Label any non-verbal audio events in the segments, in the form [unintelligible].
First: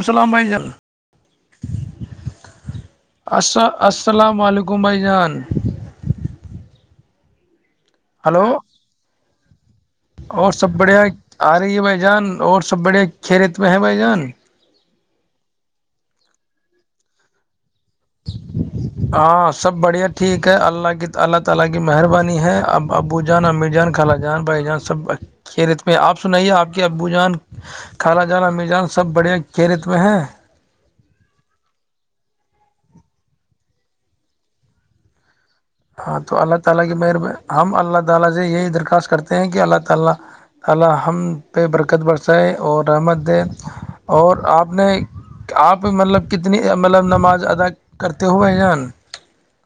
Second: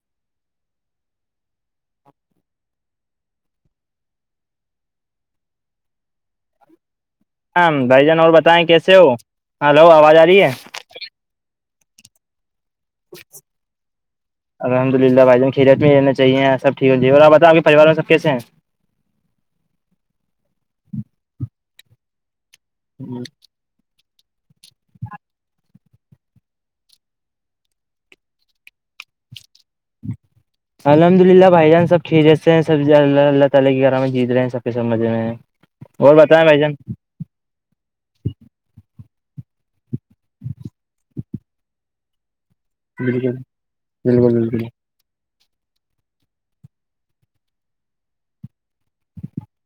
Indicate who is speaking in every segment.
Speaker 1: اسلام بھائی جان
Speaker 2: [inaudible]
Speaker 1: س السلام علیکم بائی جان
Speaker 2: ہاں بھائی جان اور
Speaker 1: ہلو
Speaker 2: بتائیں کیسے ہو ہلو آواز آ رہی ہے
Speaker 1: اور سب بڑھیا آ رہی ہے بھائی جان اور سب بڑھیا خیریت میںئے ہیں بھائی جان
Speaker 2: الحمد للہ بھائی جان کھیت میں رہین چاہیے سب ٹھیک ہو جی اور آ بت آپ کے پریوار میں سب کیس ہیں
Speaker 1: ہاں سب بڑیاں ٹھیک ہے اللہ کی اللہ تعالی کی مہربانی ہے ابو جان امیر جان خال جان بھائی جان سب کھی رت میں آپ سنائیے آپ کے ابو جان خالا جانہ میزان سب بڑھیا کی ریت میں ہیں
Speaker 2: الحمدللہ بھائی جان سب خیریت سے ہیں سب اللہ تعالی کی کرام جیت رہے ہیں سب کی مزے میں اور
Speaker 1: ہاں تو
Speaker 2: بتائیں
Speaker 1: اللہ
Speaker 2: بھائی جان
Speaker 1: تعالی کی مہربان ہم اللہ تعالی سے یہی درخواست کرتے ہیں کہ اللہ تعالی ہم پہ برکت بر سے اور رحمت
Speaker 2: بالکل
Speaker 1: دے اور
Speaker 2: بالکل
Speaker 1: آپ
Speaker 2: بالکل
Speaker 1: نے آپ مطلب کتنی مطلب نماز ادا کرتے ہوئے ہیں جان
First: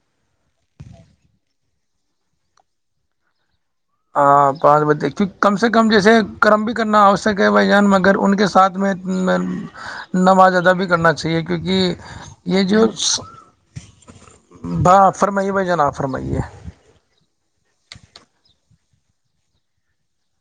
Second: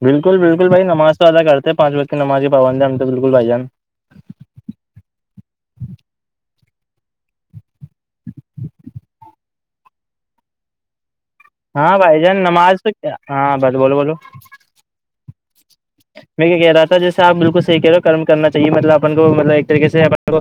Speaker 2: بالکل بالکل بھائی نماز تو ادا کرتے پانچ بج کے نماز پابند ہم تو بالکل بھائی جان
Speaker 1: ہاں پانچ بجے کیوں کم سے کم جیسے کرم بھی کرنا آوشک ہے بھائی جان مگر ان کے ساتھ میں میں نماز ادا بھی کرنا چاہ ہے کیونکہ
Speaker 2: ہاں بھائی جان
Speaker 1: یہ
Speaker 2: نماز
Speaker 1: جو
Speaker 2: تو کیا ہاں بس بولو بولو
Speaker 1: با فرم یہ ب جانا
Speaker 2: میں یہ کہہ رہا تھا جیسے آپ بالکل صحی کہہ رہو ہو کرم کرنا چاہیے مطلب اپن کو مطلب ایک طریقے سے کو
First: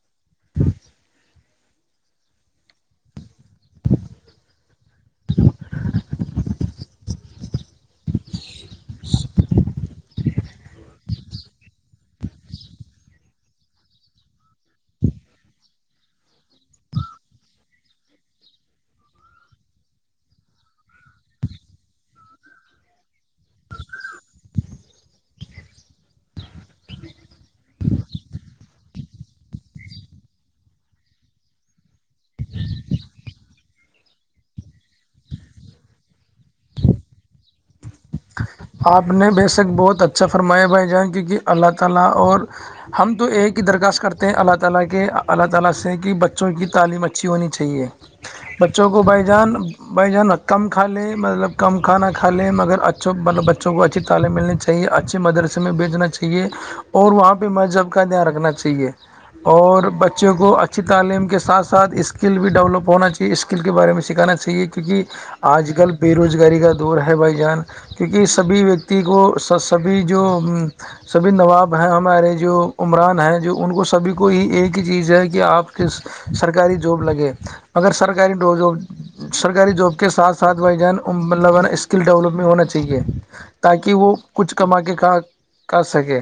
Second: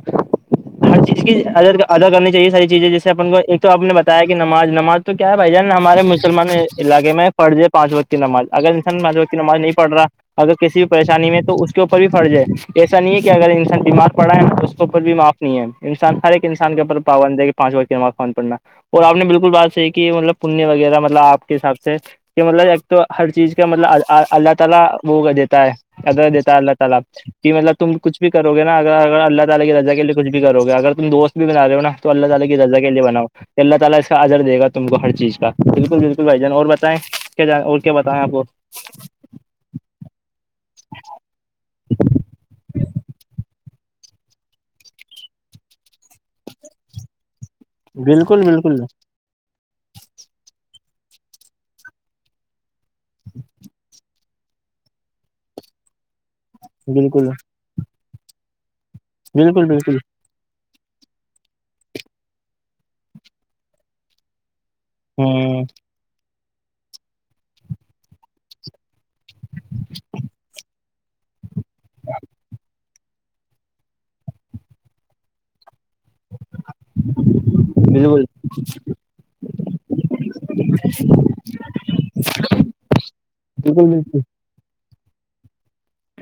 Speaker 2: اس کید ادا کرنی چاہیے ساری چیزیں جیسے اپن کو ایک تو آپ نے بتایا کہ نماز نماز تو کیا ہے بھائی جان ہمارے مسلمان علاقے میں پڑھ جائے پانچ وقت کی ناز اگر انسان پانچ وقت کی نماز نہیں پڑھ رہا اگر کسی بھی پریشانی میں تو اس کے اوپر بھی فرض ہے ایسا نہیں ہے کہ اگر انسان دمغ پڑا ہے تو اس کے اوپر بھی معاف نہیں ہے انسان ہر ایک انسان کے اوپر پابند ہے کہ پانچ وقت کے فون پڑنا اور آپ نے بالکل بات صحی کی کہ مطلب پنیہ وغیرہ مطلب آپ کے حساب سے کہ مطلب ایک تو ہر چیز کا مطلب اللہ تعالی ہووگ دیت ہے ا دتاا اللہ ت الا کہ مطلب تم کچھ کرو گے نا اگر اگر اللہ تعالی کی رجا کے لیے کچھ بھی کرو گے اگر تم دوست بھی بنا رہے ہوا تو اللہ تالی کی رزہ کے لی بناؤ کہ اللہ تعالی اس کا ادر دے گا تم کو ہر چیز کا بالکل بالکل بھائی جان اور بتیں کیا جانیں
Speaker 1: آپ نے بے شک بہت اچھا سفرما بن جائیں کیونکہ اللہ تعالی اور ہم تو ایک ہی درخواست کرتے اللہ تعالی کے اللہ تعالی سے کہ بچوں کی تعلیم اچھی ہونی چاہیے
Speaker 2: بالکل بالکل
Speaker 1: بچوں کو بائی جان بھائی جان کم کھا لیں مطلب کم کھانا کھا لیں مگر اچھوں بچوں کو اچھی تعالے ملنے چاہیے اچھے مدرسے میں بیچنا چاہیے اور
Speaker 2: بالکل
Speaker 1: وہاں پہ مذہب کا دھیان رکھنا چاہیے
Speaker 2: بالکل
Speaker 1: اور
Speaker 2: بالکل
Speaker 1: بچے بچوں کو اچھی تعلیم کے ساتھ ساتھ اسکل بھی ڈیولپ ہونا چاہیے اسکل کے بارے میں سکھانا چاہیے کیونکہ
Speaker 2: ہوں
Speaker 1: آج کل بے روزگاری کا دور ہے بھائی جان کیونکہ سبھی و کو سبھی جو سبھی نواب ہیں ہمارے جو عمران ہیں جو ان کو سبھی کو ہی ایک ہی چیز ہے کہ آپ ک سرکاری جاب لگے مگر
Speaker 2: بالکل بالکل
Speaker 1: سرکاری ڈ جاب سرکاری جاب کے ساتھ ساتھ بھ جان مطلبا اسکل ڈیولپ ہونا چاہیے تاکہ وہ
Speaker 2: بالکل
Speaker 1: کچھ کما کے کا کر سکے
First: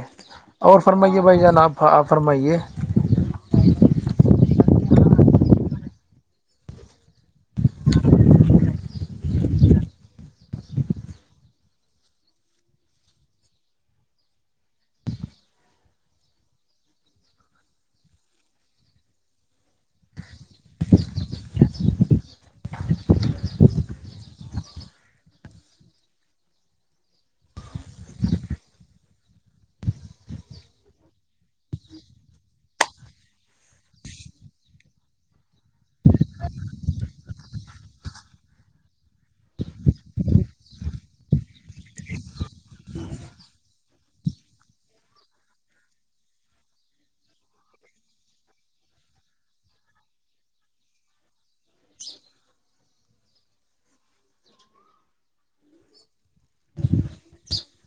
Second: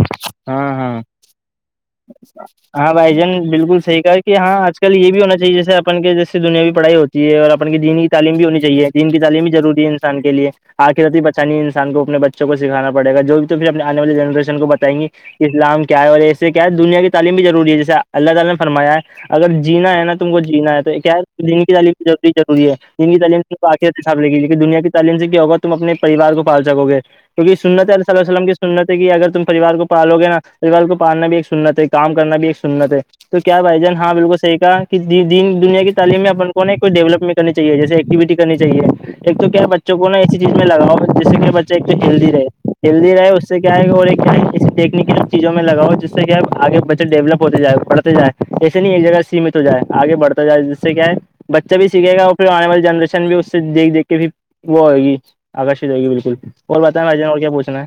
Speaker 2: ہاں
Speaker 1: اور
Speaker 2: ہاں
Speaker 1: فرمائیے بھائی جانا فرمائیے
Speaker 2: ہاں بھائی جن بالکل صحی کہ ہاں آج کل یہ بھی ہونا چاہیے جیسےن کے جیسے دنیای پڑھائی ہوتی ہے یہ اور اپن کی دین کی تعلیم بھی ہونی چاہیے دین کی تعلیم بھی ضروری ہے انسان کے لیے آخری پچانی انسان کو اپنے بچوں کو سکھانا پڑے گا جو بھی تو پھر اپنے آنے والی جنریشن کو بتائیں گی اسلام کیا ہے اور ایسے کیا ہے دنیا کی تعلیم بھی ضروری ہے جیسے اللہ تعالی نے فرما ہے اگر جینا ہے نا تم کو جینا ہے تو کیا ہے دن کی تعلیمی ضروری ہے دن کی تعلیم باقتاب لےگی کہ دنیا کی تعلیم سے کیا ہوگا تم اپنے پریوار کو پال سکو گے کیونکہ سنت ہے ال ال وسللم کی سنت ہے کہ اگر تم پریوار کو پالو گے نا پریوار کو پالنا بھی ایک سنت ہے کام کرنا بھی ایک سنت ہے تو کیا بھائی جان ہاں بالکل صحیح کہ دنیا کی تعلیم میں اپن کو ن کوئی ڈیولپمنٹ کرنی چاہیے جیسے ایکٹیویٹی کرنی چاہیے ایک تو کیا بچوں کو نا اسسی چیز میں لگاؤ جس سے کہ بچہ ایک تو ہیلدی رہے جلدی رہے اس سے کیا ہے اور ایک
Speaker 1: [inaudible]
Speaker 2: یکنیکل چیزوں میں لگؤ جس سے کیا آگے بچے ڈیولپ ہوتے جائے بڑتے جائ ایسے نہیں ایک جگہ سے سیمت ہو جائے آگے بڑھتا جائے جس سے کیا ہے بچہ بھی سیکھے گا اور پھر آنے والی جنریشن بھی اس سے دیکھ دیکھ کے بھیھر وہ ہوئے گی آکرشت ہو گی بالکل اور بائیں م راجن اور کیا پوھنا ہے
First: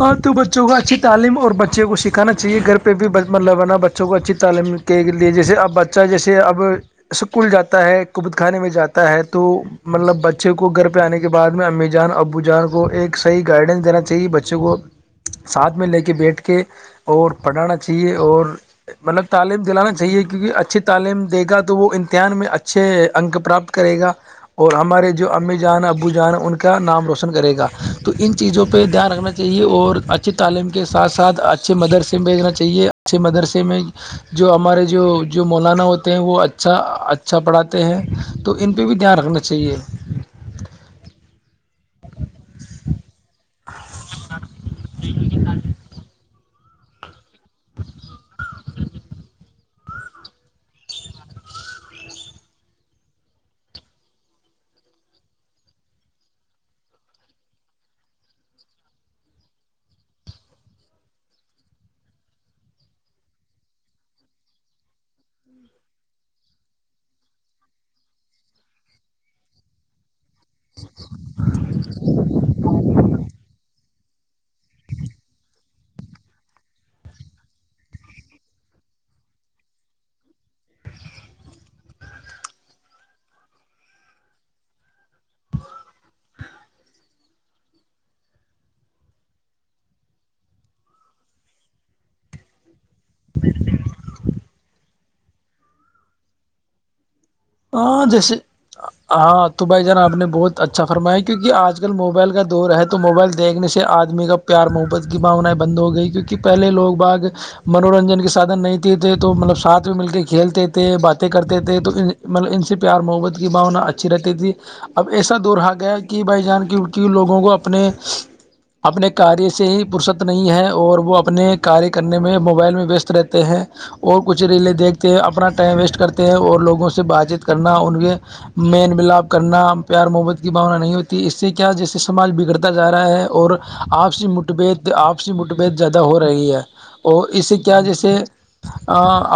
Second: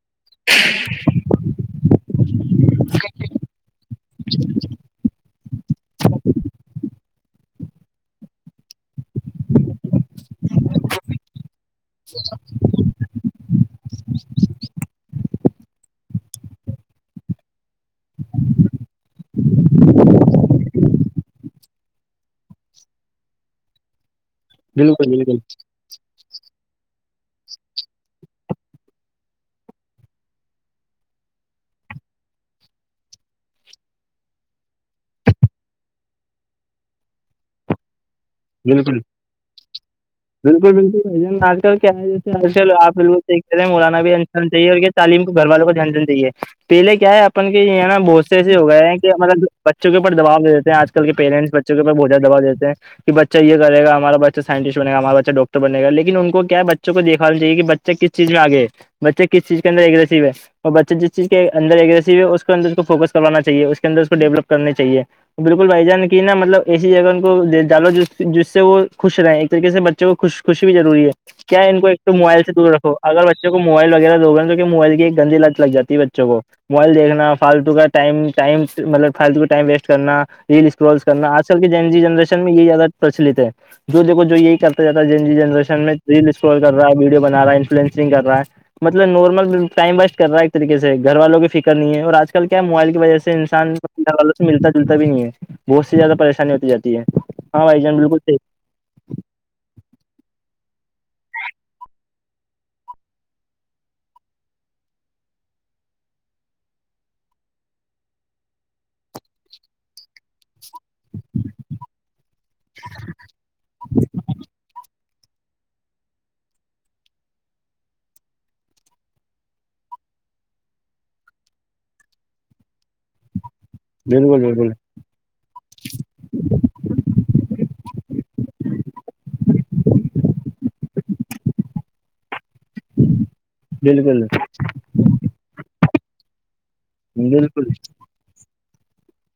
Speaker 1: ہاں تو بچوں کو اچھی تعلیم اور بچے کو سکھانا چاہیے گھر پہ بھی ملبانہ بچہ بچوں کو اچھی تعلیم کے لیے جیسے اب بچہ جیسے اب اسکول جاتا ہے کبت خانے میں جاتا تو ہے توو مطلب بچے کو گھر پہ آنے کے بعد میں امی جان ابو جان کو ایک صح گائڈنس دینا تھا چاہے بچوں کو ساتھ میں لے کے بیٹھ کے اور پڑھانا چاہیے اور مطلب تعلیم دلانا چاہیے کیونکہ اچھی تعلیم دے گا تو وہ امتحان میں اچ اچھے ا انک پراپت کرے گا اور ہمارے
Speaker 2: بالکل
Speaker 1: جو
Speaker 2: بالکل
Speaker 1: امی جان ابو جان ہیں ان کے کا نام روشن کرے گا تو ان چیزوں پر پہ دھیان رکھنا چاہیے اور اچھی تعلیم کے ساتھ ساتھ اچھے مدرسے میں بھیجنا چاہیے اچھے مدرسے میں جو ہمارے جو جو مولانا ہوتے ہیں وہ اچھا اچھا پڑھاتے ہیں تو ان پہ
Speaker 2: بالکل
Speaker 1: بھی دھیان رکھنا چاہیے
Speaker 2: بالکل بالکل ب آج کل کے آئے جل آپیکھ مولانا بھی چیے اور یہ تعم کو گھر والوں کو دھیان دینا چاہے پہلے کیا ہے اپن کے یہ نا بہت سے ایسے ہو گئے ہیں کہ مطلب بچوں کے اوپر دبا دے دیتے ہیں آج کل کے پیرینٹس بچوں کے بہھت زیادہ دباؤ دیتے ہیں کہ بچہ یہ کرے گا ہمارا بچہ سائنٹسٹ بنے گا ہمارا بچہ ڈاکٹر بنے گا لیکن ان کو کیا بچا کو دکھانا چاہے کہ بچے کس چیز میں آگے ہے بچہ کس چیز کے اندرگریسو ہے اور بچہ جس چیز کے اندرگریسو ہے اس کے انر اس کو فوکس کروانا چاہے اس کے انر کو ڈیولپ کرنی چاہیے بالکل بھائی جان کی نا مطلب ایسی جگہ ان کو د جالو ج جس سے وہ خوش رہے ایک طریقے سے بچوں کو خوش خوشی بھی ضروری ہے کیا ان کو ایک تو موبائل سے دور رو اگر بچوں کو موائل وغیرہ دو گا توون موبائل کی ایک گندی لت لگ جاتی ہے بچوں کو موبائل دیکھنا فالتو کا ٹ ٹائم مطلب فالتو کا ٹائم ویسٹ کرنا ریلس ول کرنا آج کل کی جن جی جنریشن میں یہ زیادہ پرچلت ہے جو دیک کو جو یہی کرتا جاتا ہے جن جی جنریشن میں ر سکرول کر رہا ہے ویڈوں بنا رہا انفلئنسنگ کر رہا ہے مطلب نارمل ٹائم ویسٹ کر رہا ہے ایک طریقے سے گھر والوں کی فکر نہیں ہے اور آج کل کیا موبائل وجہ سے انسان والوں سے ملتا جلتا بھی نہیں ہے بہت سی زیادہ پریشانی ہوتی جاتی ہے بھائی جان
Speaker 1: ہاں
Speaker 2: بالکل
Speaker 1: جیسے
Speaker 2: صحیح
Speaker 1: ہاں تو بھائی جان آپ نے بہت اچھا فرمایا کیونکہ آج کل موبائل کا دور ہے تو موبائل دیکھنے سے آدمی کا پیار محبت کی بھاؤنائیں بند ہو گئی کیونکہ پہلے لوگ باگ منورنجن کے سادھن نہیں تھے تھے تو مطلب ساتھ میں مل کے کھیلتے تھے باتیں کرتے تھے تو مطلب ان سے پیار محبت کی بھانا اچھی رہتی تھی اب ایسا دور رہا گیا کہ بھائی جان کیونکہ لوگوں کو اپنے اپنے کاریہ سے ہی فرصت نہیں ہے اور وہ اپنے کاریہ کرنے میں موبائل میں ویست رہتے ہیں اور کچھ
Speaker 2: بالکل
Speaker 1: ریلیں
Speaker 2: بالکل
Speaker 1: دیکھتے ہیں اپنا ٹائم ویسٹ کرتے ہیں اور لوگوں سے سے بات چیت کرنا ان کے مین ملاپ کرنا پیار محبت کی بھاونا نہیں ہوتی اس سے کیا جیسے سماج بگڑتا جا رہا ہے اور
Speaker 2: بالکل
Speaker 1: آپسی مت بیت آپسی مت بیت زیادہ ہو رہی ہے اور اس سے
Speaker 2: بالکل
Speaker 1: کیا جیسے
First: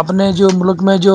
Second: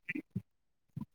Speaker 1: اپنے جو ملک میں جو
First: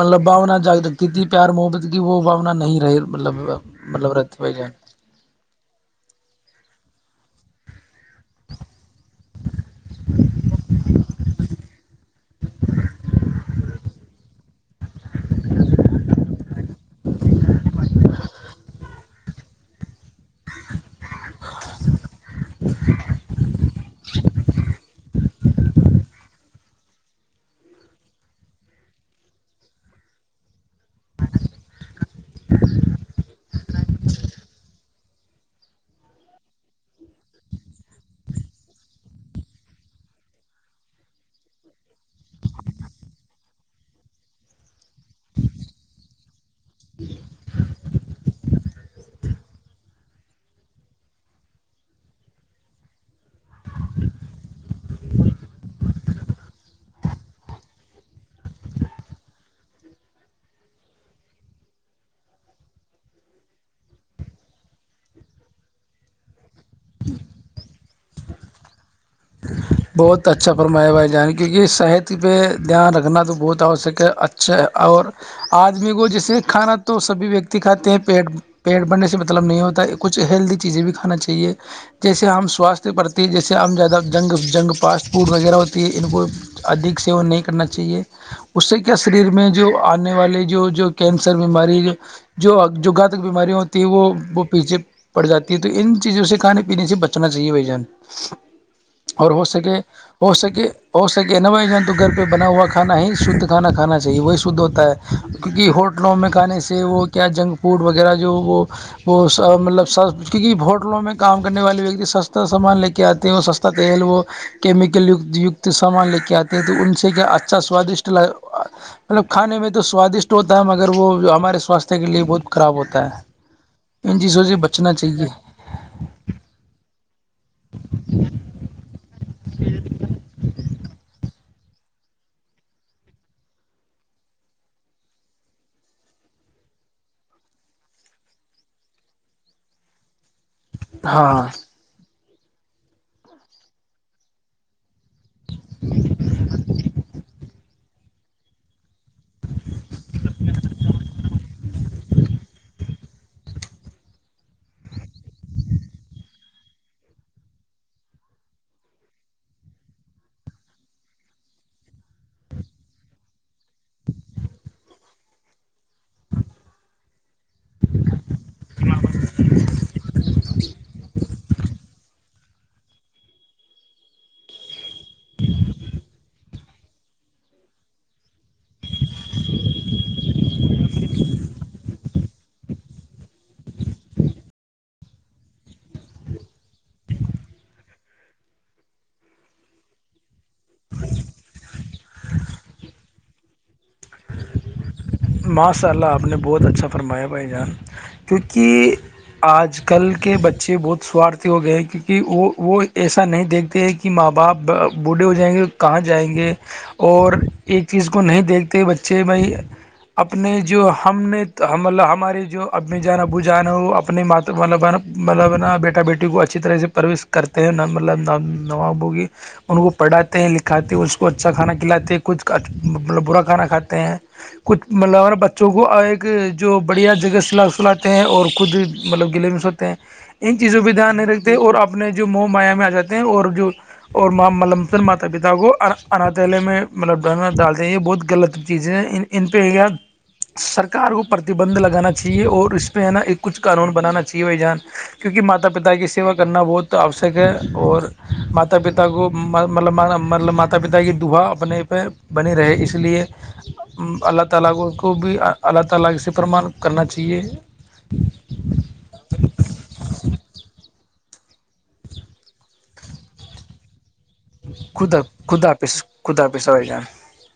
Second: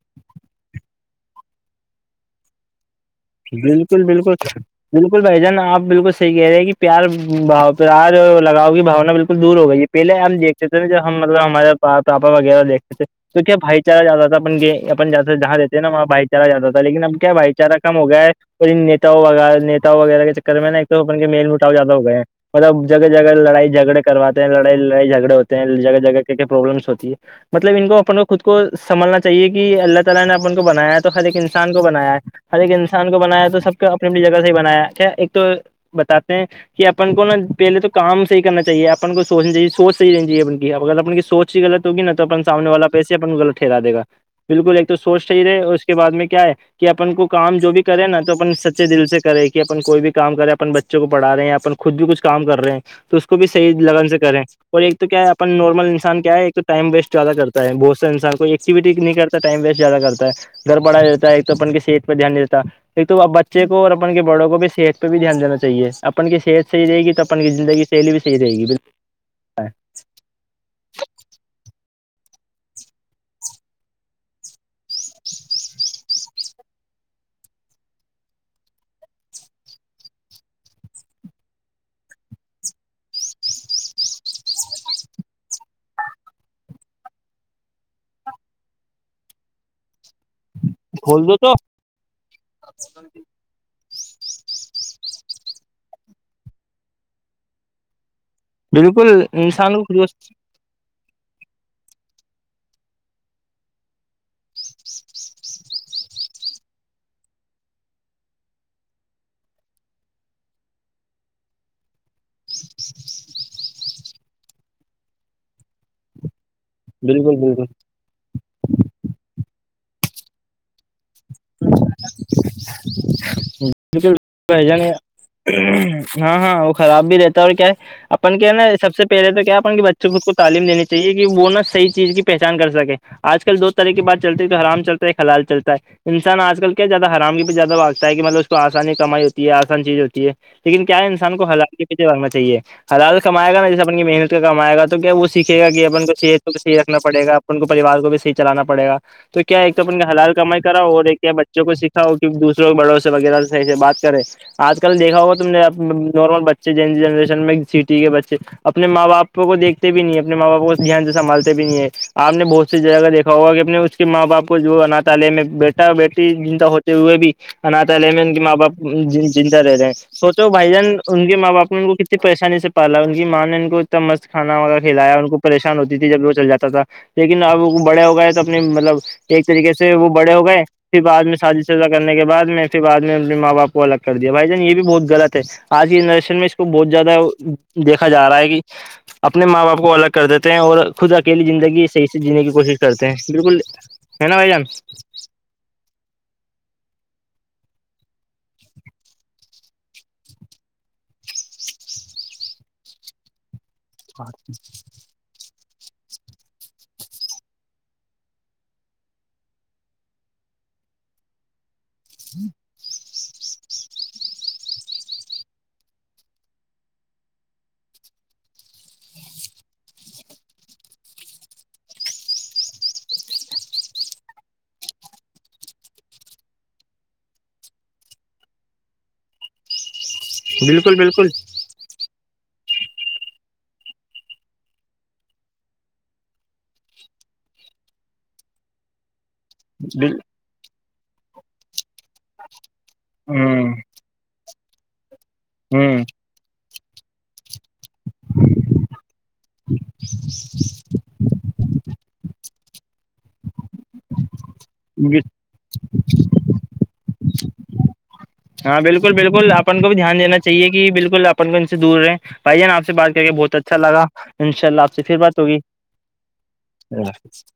Speaker 1: مطلب باؤنا جگ لگتی تھی پیار محبت کی وہ بھانا نہیں رہی مطلب
Speaker 2: بالکل
Speaker 1: مطلب
Speaker 2: بالکل
Speaker 1: رتی بھائی جان
Speaker 2: بالکل بھائی جان آپ بالکل صحیح کہہ رہے ہیں کہ پیار بھاؤ تو آج لگاؤ کی باونا بالکل دور ہو گئی ہے پہلے ہم دیکھتے تھ نا جب ہم مطلب ہمارےا پاپا وغیرہ دیکھتے تھے تو کیا بھائی چارہ زیادہ تھا اپ اپن جیسا جہاں رہتے نا وہاں بھائی چارہ زیادہ تھا لیکن اب کیا بھائی چارہ کم ہو گیا ہے اور ان نتاؤ ویر نتاؤ وغیرہ کے چکر میں نا ایک تو اپ کے میل مٹاؤ زیادہ ہو گئے ہیں مطلب جگہ جگہ لڑائی جگڑےواتے ہیں لڑائی لڑائی جھگڑے ہوتے ہیں جگہ جگہ کی کیا پرابلمس ہوتی ہے ہے ان کو اپنے خود کو سنبھلنا چاہیے کہ اللہ تعالی نے اپ کو بنایا ہے تو خیر ایک انسان کو بنایا ہے ہر ایک انسان کو بنایا تو سب کو اپنی اپنی جگہ سے ہی بنایاھا ایک تو بتاتے ہیں کہ اپن کو نا پہلے تو کام صحیح کرنا چاہیے اپن کو سوچنی چاہیے سوچ صحیح رہنی چاہیے اپن کی اگر اپن کی سوچ غلط ہو گی نا تو اپن سامنے والا ایسے اپ ٹھیرا دے گا بالکل ایک تو سوچ صحیح رہے اور اس کے بعد میں کیا ہے کہ اپن کو کام جو بھی کرے نا تو اپن سچے دل سے کرے کہ اپن کوئی بھی کام کرے اپن بچوں کو پڑا رہے ہیں اپن خود بھی کچھ کام کر رہے ہیں تو اس کو بھی صحیح لگن سے کریں اور ایک تو کیا ہے اپن نارمل انسان کیا ہے ایک تو ٹائم ویسٹیادہتا ہے بہت سے انسان کوئی ایکٹیویٹی نہیں کرتا ٹائم وسٹ زیادہ کرتا ہے گھربڑا رہتا ہے ایک تو اپن کے دھیان دیتا ایک تو ا بچے کو اور اپن کے بڑوں کو بھی صحت پہ بھی دھیان دینا چاہیے اپن کی صحت سے صحیح رہے گی تو اپن کی زندگی سہیلی بھی صحیح رہے گی بکل
Speaker 1: بہت اچھا فرمایا بھائی جان کیونکہ صحت پہ دھیان رکھنا تو بہت آوشک ہےا اچھا اور آدمی کو جیسے کھانا تو سبھی ویکتی کھاتے ہیں پیٹ پیٹ بھرنے سے مطلب نہیں ہوتا ہے کچھ ہیلدی چیزیں بھی کھانا چاہیے جیسے ہم سواستھ پرتی جیسے ہم زیادہ جنگ جنگ فاسٹ فوڈ وغیرہ ہوتی ہے ان کو ادھ سی وہون نہیں کرنا چاہیے اس سے کیا شریر میں جو آنے والے جو جو
Speaker 2: بول
Speaker 1: کینسر
Speaker 2: دو تو
Speaker 1: بیماری جو جو گاہ تک بیماریاں ہوتی ہیں وہ وہ پیچھے پڑ جاتی ہے تو ان چیزوں سے کھانے پینے سے بچنا چاہیے بھ جان
Speaker 2: بالکل
Speaker 1: اور ہو سکے
Speaker 2: انسان کو
Speaker 1: ہو سکے ہو سکے نا بھائی جان تو گھر پہ بنا ہوا کھا ہی شدھ کھا کھانا چاہیے وہی شدھ ہوتا ہے کیونکہ ہوٹلوں میں کھانے سے وہ کیا جنک فوڈ وغیرہ جو وہ وہ مطلب س کیونک ہوٹلوں میں کام کرنے والے ویک سستا سامان لے کے آتے ہیں وہ سستا تل وہ کیمیکل یو کت سامان لے کے آتے ہیں تو ان سے کیا
Speaker 2: بالکل
Speaker 1: اچھا
Speaker 2: بالکل
Speaker 1: سوادشٹ مطلب کھانے میں تو سوادشٹ ہوتا ہے مگر وہ جو ہمارے سوستھ کے لیے بہت خراب ہوتا ہے
Speaker 2: بالکل
Speaker 1: ان چیزوں سے
Speaker 2: بھائی جان
Speaker 1: بچنا چاہیے
Speaker 2: ہاں ہاں وہ خراب بھی رہتا ہے اور کیا ہے اپن کیا ہے نا سب سے پہلے تو کیا اپ کہ بچوں کو خود کو تعلیم دی چاہیے کہ وہ نہاحیح چیز کی پہچان کر سکے آج کل دو طرح کی بات چلتی ہے تو حرام چلتا ہے خلال چلتا ہے انسان آج کل کیا زیادہ حرام کیہ زیادہ باگتا ہے کہ مطلب اس کو آسانی کمائی ہوتی ہے آسان چیز ہوتی ہے لیکن کیا ہے انسان کو
Speaker 1: ہاں
Speaker 2: حال کے پیچے بگنا چاہیے حلال کمائے گا نا جیے اپ کی محنت کا کمائے گا تو تو کیا وہ سیکھ گا کہ اپن کو صحت کو بھی صح رکھنا پڑے گا اپ کو پوار کو بھی صیح چلانا پڑ گا تو کیا ایک تو اپن کا حلال کمائی ہو رہا کیا بچوں کو سیککھا ہو کہ دوسروں کے بڑوں سے وغیرہ سے صحیح سے بات کریں آج کل دیکھا ہوگا تم نے نارمل بچے ج جنریشن میں سٹی کے بچے اپنے ماں باپ کو دیکھتے بھی نہیں اپنے ماں باپ کو دھیان سے سنبالتے بھی نہیں ہے آپ نے بہت س جگہ دیکھا ہوگا کہنے اس ماں باپ کو جو آ نات تالے میں بیٹا بیٹی جنندتا ہوتی ہوئے بھی اناتالیہ میں ان کے ماں باپ جند رہتے ہیں سوچو بھائی جان ان کے ماں باپ نے ان کو کتنے پریشانی سے پالا ان کی ماں نے ان کو اتنا مست کانا وغیرہ کھلایا ان کو پریشان ہوتی تھی جب وہ چل جاتا تھا لیکن اب بڑے ہو گئے تو اپنے مطلب ایک طریقے سے وہ بڑے ہو گئے پھر بعد میں شادی سزہ کرنے کے بعد میں پھر بع میں اپنے ماں باپ کو الگ کر دیا بھائی جان یہ بھی بہت غلط ہے آج کی جنریشن میں اس کو بہت زیادہ دیکھا جا رہا ہے کہ اپنے ماں باپ کو الگ کر دیتے ہیں اور خود اکیلی زندگی صحیح سے جینے کی کوشش کرتے ہیں بالکل ہے نا بھائی جان
Speaker 1: ماشاء اللہ آپ نے بہت اچھا فرمایا بھائی جان کیونکہ آج کل کے بچے بہت سوارتھی ہو گئے ہیں کیونکہ وہ وہ ایسا نہیں دیکھتے ہیں کہ کہ ماں باپ بوڈھے ہو جائیں گے کہاں جائیں گے اور ایک چیز کو نہیں دیکھتے بچے چھ بئی اپنے جو ہم نے ہملہ ہمارے جو ابنے جانا ب ب جان ہو اپنے م مطلب مطلبا بیٹا بیٹی کو اچھی طرح سے پروش کرتے ہیں ن مطلب نوابوں کی ان کو پڑھاتے ہیں لکھاتے ہیں اس کو اچھا کھانا کھلےتے ہیں خچود مطلب برا کھانا کھاتا کہ [unintelligible] کچھ مطلب ہمارا بچوں کو ایک جو بڑھیا جگہ س سلاتے ہیں اور خود مطلب گلے میں سو ہیں ان چیزوں پہ
Speaker 2: بالکل
Speaker 1: دھیان نہیں
Speaker 2: بالکل
Speaker 1: رکھتے اور اپنے جو مو مایا میں آ جاتے ہیں اور جو اور مللمثن ماتا پتا کو اناتیلے میں مطلب ڈالنا ڈالتے ہیں یہ بہت غلط چیزیں ان پہ سرکار کو پرتبند لگانا چ چاہیے اور اس پہ ہے نا ایک کچھ
Speaker 2: ہوں
Speaker 1: قانون بنانا چاہیے بھائی جان کیونکہ ماتا پتا
Speaker 2: ہوں
Speaker 1: کی سیوا کرنا بہت آوشک ہے اور ماتا پتا کو مطلب مطلب مات ماتاپتا کی دہا اپنے پہ بنی رہے اس لیے اللہ طلاق ان کو بھی اللہ تعالی اسی فرمان کرنا چاہیے
Speaker 2: ہاں بالکل بالکل اپن کو بھی دھیان دین چاہیے کہ بالکل اپن کو ان سے دور رہے بھائی جان آپ سے بات کر کے بہت اچھا لگا ان شاء اللہ آپ سے پھر
Speaker 1: خدا
Speaker 2: بات ہوگی
Speaker 1: خدا حافظ خدا حافظ بھائی جان
Speaker 2: جی [unintelligible]